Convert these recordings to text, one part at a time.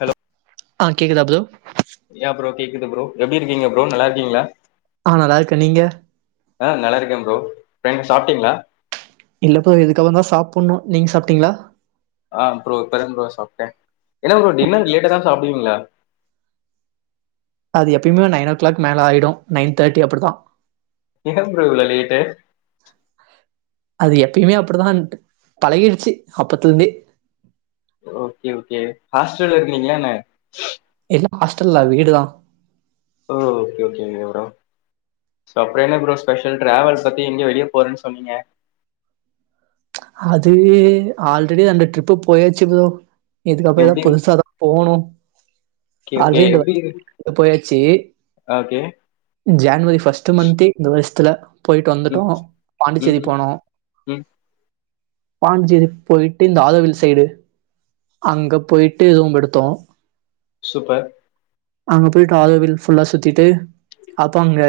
Hello ஆ கேக்குதா bro yeah bro கேக்குது ஃப்ரோ எப்டி இருக்கீங்க ஃப்ரோ நல்லா இருக்கீங்களா ஆ நல்லா இருக்கன் நீங்க ஆ நல்லா இருக்குகேன் ஃப்ரோ டைம் சாப்பிட்டீங்களா இல்லப்போ இதுக்கப்புறம் தான் சாப்புட்ணோ நீங்க சாப்பிட்டீங்ளா ஆ ப்ரோ இப்பதான் ப்ரோ சாப்டன் என்ன ப்ரோ டின்னர் லேட்டா தான் சாப்டுவீங்களா அது எப்பயுமே நைன் ஓ கிளாக் மேல ஆய்டூம் நைன் தேர்டி அப்டி தான் டிபன் ஃப்ரோ இவ்ளோ லேட்டு அது எப்பயுமே அப்டிதான்ட்டு பழகிடுச்சு அப்பத்துல இருந்தே ஓகே ஓகே ஹாஸ்டல்ல இருக்கருங்ரீங்களா ன இல்ல ஹாஸ்டல்லா வீடுதான் ஹ ஓகே ஓகேங்க ப்ரோ சோ அப்புறோம் என்ன ப்ரோ ஸ்பெஷல் டிராவல் பத்தி இங்க வெளிய போறன்னு சொன்னீங்க அது ஆல்ரெடி அந்த ட்ரிப்பு போயாச்சு ப்ரோ இதுக்கப்புறோம் எப்டி புதுசாக ஏதாது போணு ஓகே அது ஓகே இந்த எப்டி வ போயாச்சு ஓகே ஜேன்வரி ஃபர்ஸ்ட் மந்த் இந்த வருஷத்துல போயிட்டு ம் வந்துட்டோம் ம் பாண்டிச்சேரி ம் போனோ ம் பாஞ்டிசேரி போயிட்டு இந்த ஆதவில் சைடு அங்க போயிட்டு ரூம் எடுத்தோம் சூப்பர் அங்க போய் ஆருவில் ஃபுல்லா சுத்திட்டு அப்றோ அங்க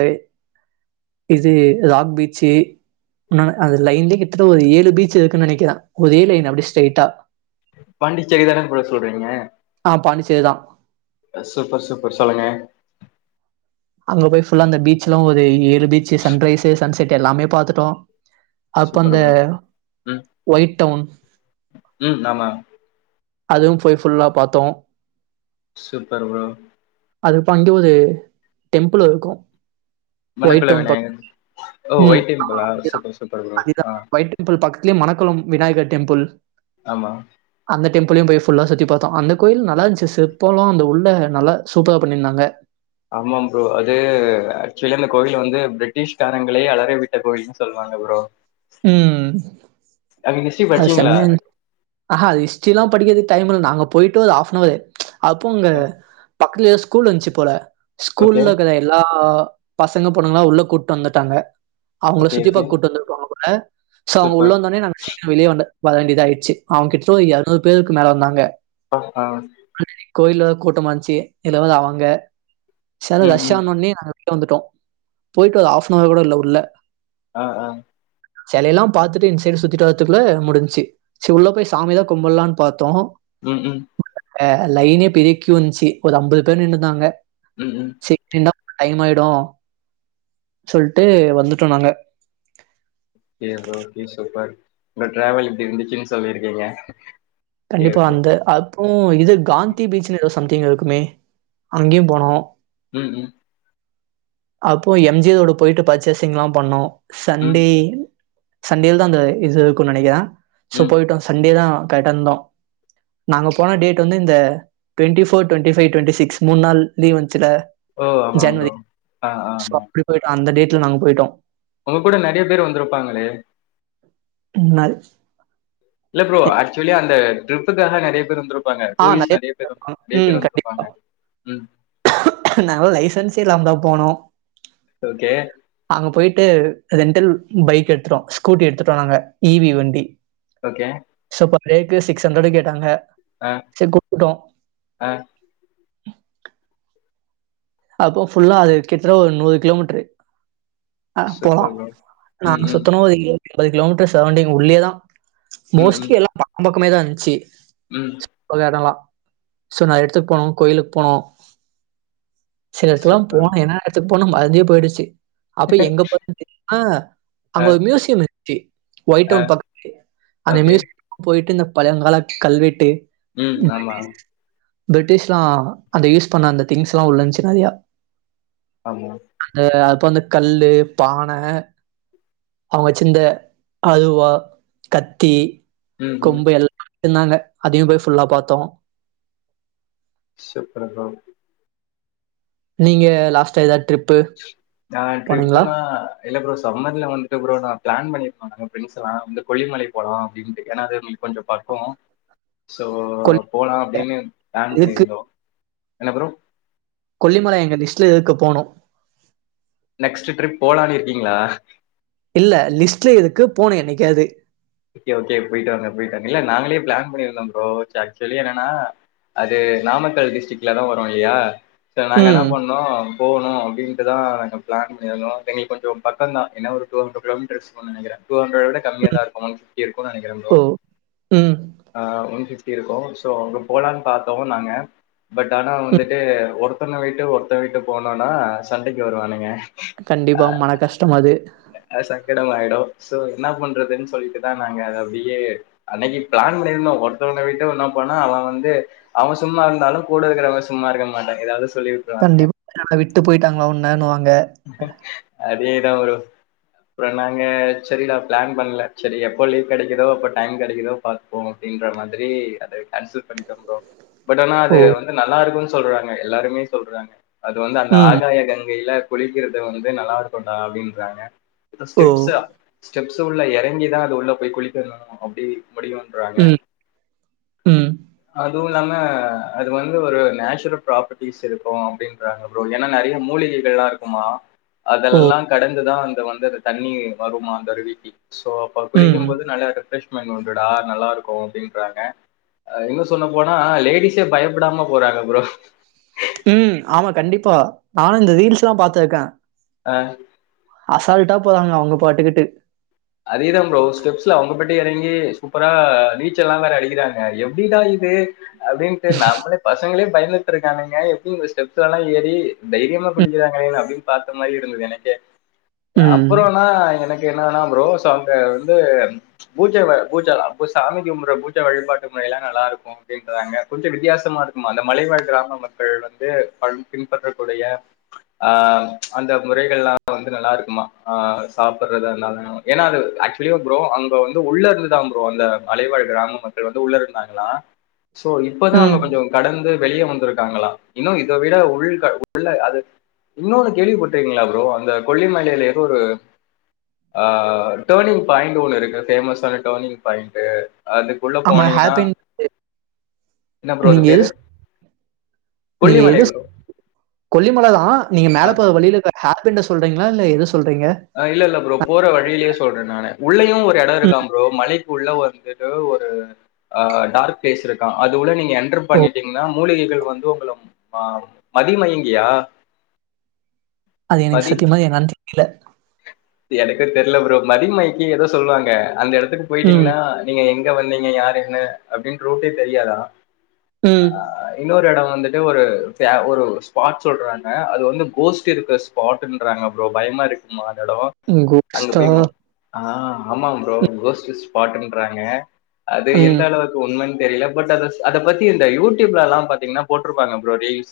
இது ராக் பீச்சு இன்னொன்னு அது லையின்லே கிட் டத்தட்ட ஒரு ஏழு பீச் இருக்குன் நெனைக்குறே ஒரே லைன் அப்டியே ஸ்ட்ரைட்டா பாண்டிச்சேரிதா ப்ரோ சொல்றீங்க ஆ பாண்டிச்சேரிதா அ சூப்பர் சூப்பர் சொல்லுங்க அங்க போய் ஃபுல்லா அந்த பீச் எல்லா ஒரு ஏழு beach sunrise sunset எல்லாமே பாத்துட்டோ அப்ப சூப்பர் அந்த ப்ரோ ம் ஒயிட் டவுன் ம் ஆமா அதுவு போய் ஃபுல்லா பாத்தோ சூப்பர் ப்ரோ அது பண்ட்டு ஒரு டெம்புளுருக்கோ மணக்குளோ விநாயகர் ஓ ம். ஒயிட் டெம்புளா அதேதான் சூப்பர் சூப்பர் ப்ரோ அதேதான். ஆ ஒயிட் டெம்பிள் பக்கத்துலே மணக்குளம் விநாயகர் டெம்பிள் ஆமா அந்த டெம்பிளயு போய் ஃபுல்லா சுத்தி பாத்தோ அந்த கோயில் நல்லாருந்துச்சி சிற்ப்போல்லா அந்த உள்ள நல்லா சூப்பரா பண்ணிருந்தாங்க ஆமா ப்ரோ அது ஆக்சுவலி அந்த கோவில் வந்து பிரிட்டிஷ்காரங்களே அலர விட் ட கோயில்ன்னு சொல்லுவாங்க ப்ரோ ம் அங்க ஹிஸ்ட்ரி அது படிச்சீங்களா செம்மையாருந் ஆஹா அது ஹி்ஸ்ட்ரில்லா படிக்கிறதுக்கு டைமில்ல நாங்க போயிட்டு ஒரு ஃஆப்னவரு அப்போ அங்க பக்கத்துல ஏதோ ஸ்கூல் இந்துச்சு போல ஓகே ஸ்கூல்லருக்கற எல்லா பசங்க பொண்ணுங்களா உள்ள கூப்ட்டு வந்துட்டாங்க அவுங்கள ஓகே சுத்தி ஓகே பாக்க கூப்ட்டு வந்துருக்காங்க அ சோ அவுங்க உள்ள சூப்பர் வந்தோனே நாங்க [unintelligible] வெளியே வர வேண்டியதா ஆயிடுச்சு அவங்கிட்ட ஒரு இரநூறு பேருக்கு மேல வந்தாங்க [unintelligible] ஆ ஆல்ரெடி கோயில் வேற கூட்டமா க்ஷருந்துச்சு இதுல வந்து அவுங்க செரி ம் ம் ரஷ்ஷானோன்னே வந்துட்டோ போயிட்டு ஒரு ஹாப்னவர் கூட இல்ல உள்ள ஆ ஆ செலையெல்லா பாத்துட்டு இந்த சைடு சுத்திட்டு வரத்துக்குள்ள முடிஞ்சு சேரி உள்ள போய் சாமியில்லா கும்புல்லான்னு பாத்தோ ம் ம் அ லைனே பிரிக்கி வந்துச்சு ஒரு ஐம்பது பேர் நின்னுந்தாங்க ம் ம் சேரி நின்னா டைமாயிடு சொல்ட்டு வந்துட்டோ நாங்க ஓகே ப்ரோ சூப்பர் உங்க டிராவல் எப்படி இருந்தது சொல்லிருக்கீங்க கண்டிப்பா அந்த அப்றோ இது காந்தி பீச்ன்னு ஏதோ சம்திங் இருக்குமே அங்கேயு போனோ ம் ம் அப்போ எம் ஜியோட போயிட்டு பர்ச்சேசிங்லா பண்ணோ ம் சண்டே சண்டேல தா அந்த இது இருக்கு நெனைக்கிறே சோ ம் போயிட்டோ சண்டே தா கடந்தோ நாங்க போன டேட்டு வந்து இந்த twenty four twenty five twenty six மூன்நாள் லீவ் வந்ச்சில ஓ ஆமாங் ப்ரோ ஆ ஆ ஆமா போயிட்டு அந்த டேட்ல நாங்க போயிட்டோ ஒங்க கூட நறைய பேர் வந்துருப்பாங்களே [unintelligible] இல்ல ப்ரோ ஆக்சுவலி அந்த ட்ரிப்புக்காக நெறைய பேர் வந்துரு ப்பாங்க டூரிஸ்ட் நெறைய பேர் [unintelligible] வந்துருப்பாங்க நாங்களே லைசன்ஸே இல்லாம தா போனோ ஓகே அங்க போயிட்டு ரெண்டல் பைக் எடுத்துட்டோ ஸ்கூட்டி எடுத்துட்டோ நாங்க இவி வண்டி ஓகே சோ பர்டேக்கு சிக்ஸ் ஹண்ட்ரட் கேட்டாங்க ஆ, சரி குடுத்துட்டோ ஆ அப்ப ஃபுல்லா அது கிட்டதட்ட ஒரு நூறு கிலோமீட்ரு அ போலா சூப்பர் ப்ரோ. ம், நாங்க ம். சுத்துனோ ஒரு [inaudible] எம்பது கிலோமீட்ரூ சரவுண்டிங் உள்ளயேதா ம், ம். மோஸ்ட்லி எல்லா பக்கம் பக்கமே தா இந்துச்சு ம் உள்ள எடலா சோ நாலு எடத்துக்கு போனோ கோயிலுக் போனோ சில எடத்துக்லா சூப்பர் போனோ ப்ரோ. என்ன என்ன எடத்துக்கு போனோ மறந்தே போயிடுச்சு அப்ப எங்க [inaudible] தெரியுமா ஆ, அங்க ஒரு மியூசியம் இருக் த்தி ஆ. ஒயிட்டவுன் பக்கத்துலயே அந்த ஓகே. மியுசியம் போயிட்டு இந்த பழங்கால கல்வெட்டு ம் நல்லா பிரிட்டிஷ்லா அந்த யூஸ் பண்ண அந்த திங்ஸ்லா உள்ளந்துச்சு நெறையா ஆமு அந்த அப்ப வந்து கல்லு பான அவுங்க வச்சிந்த அறுவா கத்தி ம், ம். கொம்பு எல் ந்தாங்க அதையு போய் ஃபுல்லா பாத்தோ சூப்பர் ப்ரோ நீங்க லாஸ்ட்டா எதாது டிரிப் நா ட்ரிப்புனா இல்ல ப்ரோ சம்மர்ல வன்ட்டு ப்ரோ நா ப்ளான் பண்ணிருக்கோ நாங்க ஃப்ரெண்ட்ஸ்லா வந்து கொல்லிமலை போலா அப்டின்ட்டு ஏனா அது கொஞ்ச பக்கோ சோ கொல்லிமலை போலா அப்பிடினு ப்ளான் இருக்கு. பண்ணிருந்தோ என்ன ப்ரோ கொல்லிமல எங்க லிஸ்ட்ல இருக்கு போணு நெக்ஸ்ட்டு ட்ரிப் போலான் இருக்கீங்களா இல்ல லிஸ்ட்ல இருக்கு போனு என்னைக்காது ஓகே ஓகே போயிட்டு வாங்க போய்ட்டு வாங்க இல்ல நாங்களே ப்ளான் பண்ணிருந்தோ ப்ரோ சே ஆக்சுவலி என்னனா அது நாமக்கல் டிஸ்ட்ரிக்லதா வரு இல்லையா சோ நாங்க என்ன ம். பண்ணோ போவணு அப்பிடின்ட்டுதா நாங்க ப்ளான் பண்ணிருந்தோ இப்ப எங்களுக் கொஞ்ச பக்கந்தா என்ன ஒரு டூ ஹண்ட்ரட் கிலோமீட்டர்ஸ் ம்னு நெனக்கிறே டூஹண்ட்ரட விட ம். கம்மியாதா இருக்கு ஒன் ஃபிஃப்டி இருக்கு நெனக்கிறே ப்ரோ ஓ! ம். ஆ ஒன் ஃபிஃப்டி இருக்கு ஸோ அங்க போலான் பாத்தோ நாங்க பட் ஆனா ம். வந்துட்டு ஒருத்தன விட்டு ஒருத்தன் விட்டு போனோனா சண்டைக்கி வருவானுங்க கண்டிப்பா மனக்கஷ்டம் அது அ சங்கடமாயிடு சோ என்ன பண்றதுன் சொல்ட்டுதா நாங்க அத அப்டியே அன்னக்கி ப்ளான் பண்ணிருந்தோ ஒருத்தவன விட்டு ஒன்னா போனா அவன் வந்து அவன் சும்மா இருந்தாலு கூட இருக்கிறவங்க சும்மா இருக்க மாட்டங்கிது ஏதாவது சொல்லி விட்டுருவானுங்க கண்டிப்பா [inaudible] விட்டு போயிட்டாங்களா ஒன்னன்னுவாங்க அதேதா ப்ரோ அப்புற நாங்க சரி டா ப்ளான் பண்ல சரி எப்போ லீவ் கெடைக்குதோ அப்ப டைம் கெடைக்குதோ பாத் ப்போ அப்பிடின்ற மாதிரி அத கேன்சல் பண்ணிட்டே ப்ரோ பட் ஆனா அது ஓ! வந்து நல்லா இருக்குன் சொல்றாங்க எல்லாருமே சொல்றாங்க அது வந்து அந்த ம். ஆகாய கங்கையில குளிக்கிறது வந்து நல்லாருக்குண்டா அப்டின்றாங்க இப்ப ஓ! ஸ்டெப்ஸா ஸ்டெப்ஸ் உள்ள எறங்கிதா அது உள்ள போய் குளிக்கணு அப்படி இப்பிடியுன்றாங்க ம். ம். அதுவு இல்லாம அது வந்து ஒரு நேச்சுரல் ப்ராப்பர்ட்டிஸ் இருக்கு அப்டின் ன்றாங்க ப்ரோ ஏனா நெறைய மூலிகைகள்லா இருக்குமா ஓ! அதெல்லா கடந்துதா அந்த வந்தது தண்ணி வருமா அந்தரிடிக்கி ஸோ அப்ப குளிக்கும் ம். போது நல்லா ரெஃப்ரெஷ்மெண்ட் உண்டுடா நல்லா இருக்கு அப்டின்றாங்க ஆ இன்னோ சொன்ன போனா லேடிஸே பயப்டாமா போறாங்க ப்ரோ உ ஆமா கண்டிப்பா நானு இந்த ரீல்ஸ்லா பாத்துருக்கே ஆ அசால்ட்டா போராங்க அவுங்க பாட்டுக்கிட்டு அதேதா ப்ரோ ஸ்டெப்ஸ்ல அவுங்க பாட்டு எறங்கி சூப்பரா நீச்சல்லா வேற அடிக்கிறாங்க எப்டிடா இது அப்டின்ட்டு நாம்ளே பசங்களே பயந்துட்ருக்கானுங்க எப்டி இந்த ஸ்டெப்ஸ்லலா ஏறி தைரியமா ம். குளிக்கிறாங்களேனு அப்டின் பாத்த மாரி இருந்தது எனக்கே ம். அப்றோனா எனக்கு என்னனா ப்ரோஸ் அங்க வந்து பூஜ வ பூஜ அப்ப சாமி கும்பற்ற பூஜ வழிபாட்டு முறைலா நல்லா இருக்கு அப்டின்றாங்க கொஞ்ச வித்தியாசமா இருக்குமா அந்த மலைவாழ் கிராம மக்கள் வந்து பன் பின்பற்றக்கூடிய ஆ அந்த முறைகள்லா வந்து நல்லா இருக்குமா ஆ சாப்பற்றதா இந்தாலு ஆக்சுவலியோ ப்ரோ அங்க வந்து உள்ள இருந்துதா ப்ரோ அந்த மலைவாழ் கிராம மக்கள் வந்து உள்ள இருந்தாங்ளா ஸோ இப்பதா ம். அவுங்க கொஞ்சோ கடந்து வெளியே வந்திருக்காங்களா இன்னு இத விட உள் உள்ள அது இன்னொன்னு கேள்விப்பட்ருக்கீங்ளா ப்ரோ அந்த கொல்லிமலையில ஏதோ ஒரு ஆ ட்டேனிங் பாயிண்டு ஒண்ணு இருக்கு ஃபேமஸ்சான ட்டேனிங் பாயிண்ட்டு அதுக் உள்ள ஆமா, போனீங்கனா ஹேர் பின் இன்ன ப்ரோ அது நீங்க எது பேரு சொ நீங்க கொல்லிமலை எதுஸ் ப்ரோ கொல்லிமல தா நீங்க மேலே போர வழிலக்க ஹாப்பண்டு சொல்றீங்ளா இல்ல எத சொல்றீங்க அ இல்ல இல்ல ப்ரோ போற வழிலயே சொல்றே நானு உள்ளேயு ஒரு எடோ இருக்கா ம். ப்ரோ மலைக்குள்ள வந்துட்டு ஒரு ஆ டார்க் பிளேஸ் இருக்கா அதுள்ள நீங் என்ரு ஓ! பண்ணிடீங்னா மூலிகிகள் வந்து உங்ள ஆ மதிமயங்கியா அது எனுக் சத்தியமா என்னன் தெரில எனக்கோ தெரில ப்ரோ மதிமயக்கி ஏதோ சொல்லுவாங்க அந்த எடத்துக்கு ம். போயிட்டீங்ளா நீங்க எங்க வந்தீங்க யார் என்னு அப்டின் ரோட்டே தெரியாதா உ இன்னொரு எடோ வந்துட்டு ஒரு ப்யா ஒரு ஒரு ஸ்பாட் சொல்றாங்க அது வந்து கோஸ்ட் இருக்ற ஸ் ஸ்பாட்டுன்றாங்க ப்ரோ பயமா இருக்கு மாதடோ அங்க கோஸ்ட்டா? போயின்னோ ஆ ஆமா ப்ரோ கோஸ்ட்டு ஸ்பாட்டுன்றாங்க அது எந்த ம். அளவுக் உண்மென் தெரில பட் அதஸ் அதப் பத்தி இந்த யூடியூப்லலா பாத்தீங்னா போட்ருப்பாங்க ப்ரோ ரீல்ஸ்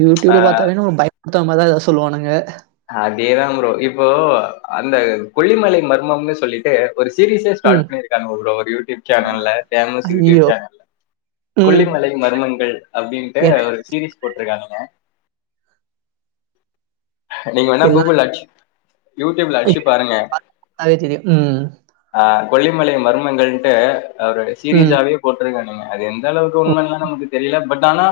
யூடியூப்ல பாத்தாவே நம்ம பயம் [unintelligible] மாரிதா எதாவுது சொல்வானுங்க அதேதா புரோ இப்போ அந்த கொல்லிமலை மர்மம்னு சொல்லிட்டு ஒரு ஸீரிஸே ம். ஸார்ட் பண்ணிருக்காங்க புரோ ஒரு யூடியூப் சேனல்ல ஃபேமஸ் யூடியூப் ஐயய்யோ! சேனல் ம். கொல்லிமலை மர்மங்கள் அப்டின்ட்டு எனக்கு ஒரு சீரிஸ் போட்ருக்கானுங்க நீங்க வேனா எல்லாம் கூகுல்ல அட்சி யூடியூப்ல அடிச்சு பாருங்க பாத்தாவே தெரியும். ம். ஆ கொல்லிமலை மருமங்கள்ட்டு அவரு ம். சீரீஸாவே போட்ருக்கானுங்க அது எந்த அளவுக்கு ஓ! உண்மைன் லாம் நமக்கு தெரில பட் ஆனா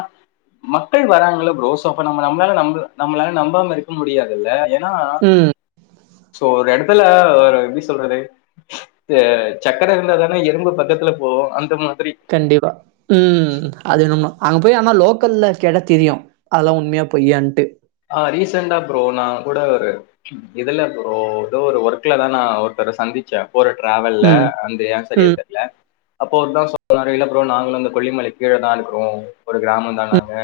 மக்கள் வராங்கள ப்ரோ சோ அப்ப நம்ம நம்மளால நம்பு நம்மளால நம்பாம இருக்க முடியாதுல்ல ஏனா உம் சோ ஒரு எடத்துல ஒரு எப்டி சொல்றது து சக்கர இருந்தாதானே எறும்பு பக்கத்துல போவும் அந்த மாதிரி கண்டிபா ம் அது என்னமோ அங்க போய் ஆனா லோக்கல்ல கேட்டா தெரியும் அதல்லாம் உண்மையா பொய்யாண்டு ஆ ரீசன்டா ப்ரோ நான் கூட ஒரு இதுல ப்ரோ ஏதோ ஒரு ஒர்க்ல தான் நான் ஒருத்தரை சந்திச்சேன் போற டிராவல்ல ம். அந்த ஏன் சரியா ம். தெரியல அப்ப ஒருத்தன் சொ இல்லை ப்ரோ நாங்களும் வந்து கொல்லிமலை கீழ தான் இருக்கிறோம் ஒரு கிராமம் ம். நாங்க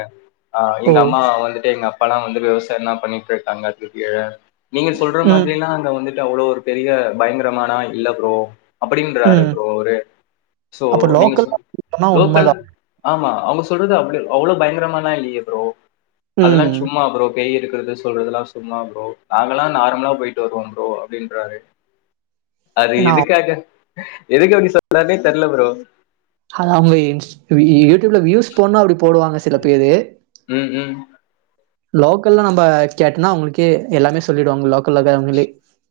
ஓ! எங்க அம்மா வந்துட்டு எங்க அப்பா பாலாம் வந்து விவசாயம் தான் பண்ணிட்டு இருக்காங்க கீழ நீங்க சொல்ற ம். மாதிரில்லாம் அங்க வந்து அவ்வளவு ஒரு பெரிய பயங்கரமானா இல்ல ப்ரோ அப்படின்றாரு ம். ப்ரோ அவரு சோ அப்ப நீங்க சொ லோக்கல்ல சொன்னா லோக்கல் உண்மதான். ஆமா அவங்க சொல்றது அப்டி அவ்வளவு பயங்கரமாலாம் இல்லையே ப்ரோ ம். அதெல்லாம் சும்மா ப்ரோ பேய் இருக்கறது சொல்றதுெல்லாம் சும்மா ப்ரோ நாங்கல்லாம் நார்மலா போயிட்டு வருவோம் ப்ரோ அப்டின்றாரு அது ஏன்னா, எதுக்காக எதுக்கு அவரு சொன்னருனே தெரியல ப்ரோ ஆ அவங்க யூடியூப்ல வியூஸ் போனா அப்டி போடுவாங்க சில பேரு ம் ம் லோக்கல்ல நம்ம கேட்டனா அவங்களுக்கே எல்லாமே சொல்லிடுவாங்க லோக்கல்ல இருக்கவங்களே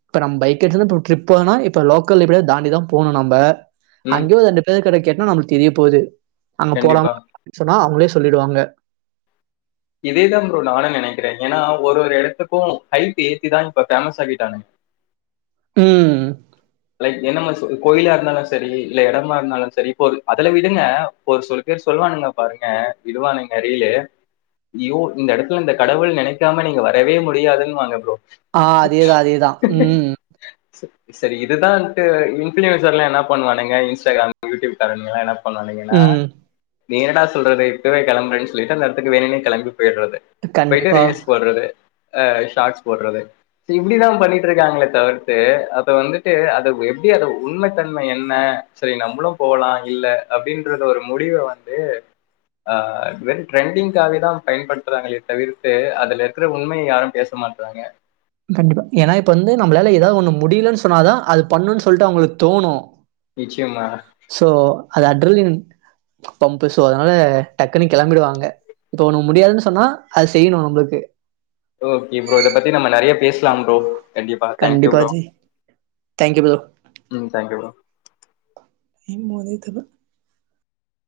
இப்ப நம்ம பைக் எடுத்து இப்ப ட்ரிப் போன இப்ப லோக்கல்ல எப்டியா தாண்டிதான் போகனும் நம்ம ம் அங்கேயும் ரெண்டு பேருகிட்ட கேட்டனா நம்மளுக்கு தெரிய போகுது அங்க கண்டிப்பா போலாம சொன்னா அவங்களே சொல்லிடுவாங்க இதேதான் ப்ரோ நானும் நெனைக்கிறேன் ஏன்னா ஒரு ஒரு இடத்துக்கும் ஹைப் ஏத்தி தான் இப்ப பேமஸ் ஆகிட்டானுங்க ம் லைக் என்னம கோயிலா இருந்தாலும் செரி இல்ல இடமா இருந்தாலும் செரி இப்போ ஒரு அதுல விடுங்க ஒரு சில பேரு சொல்லுவானுங்க பாருங்க இதுவானுங்க அரியிலே யோ இந்த எடத்துல இந்த கடவுள் நெனைக்காம நீங்க வரவே முடியாதுன்னு வாங்க ப்ரோ ஆ அதே தான் அதே தான் ம் செரி செரி இதுதான்ட்டு இன்புளுயர்ஸ்லாம் எல்லா என்ன பண்ணுவானுங்க இன்ஸ்டாகிராம் யூ டியூப் காரனுக்க சொன்னாங்கன்னா ம். நீ என்டா சொல்றது இப்பவே கெளம்பறன்னு சொல்லிட்டு அந்த எடத்துக்கு வேணுனே கெளம்பி போயிட்றது போய்ட்டு கண்டிப்பா, ரீல்ஸ் போட்றது அ ஷார்ட்ஸ் போட்றது இப்டிதான் பண்ணிட்டு இருக்காங்களே தவிர்த்து அத வந்து அது எப்படி அத உண்மை தன்மை என்ன சரி நம்மளும் போகலாம் இல்ல அப்படின்றது ஒரு முடிவை வந்து இது ஆ வெறும் ட்ரெண்டிங்காகவே தான் பயன்படுத்துறாங்களே தவிர்த்து அதுல இருக்கிற உண்மைய யாரும் பேச மாட்றாங்க கண்டிப்பா ஏன்னா இப்ப வந்து நம்மளால ஏதாவது ஒண்ணு முடியலன்னு சொன்னாதான் அது பண்ணும்ன்னனு சொல்லிட்டு அவங்களுக்கு தோணும் நிச்சயம்மா சோ அது அட்ரலின் பம்ப் சோ அதனால டக்குனு கெளம்பிடுவாங்க இப்ப ஒண்ணு முடியாதுன்னு சொன்னா அது செய்யணும் நம்மளுக்கு ஓகே ப்ரோ இத பத்தி நம்ம நெறைய பேச் க்லா ப்ரோ கண்டிப்பா thank you bro thank you bro. ம் தேங்க்யூ ப்ரோ இன்மோதைதது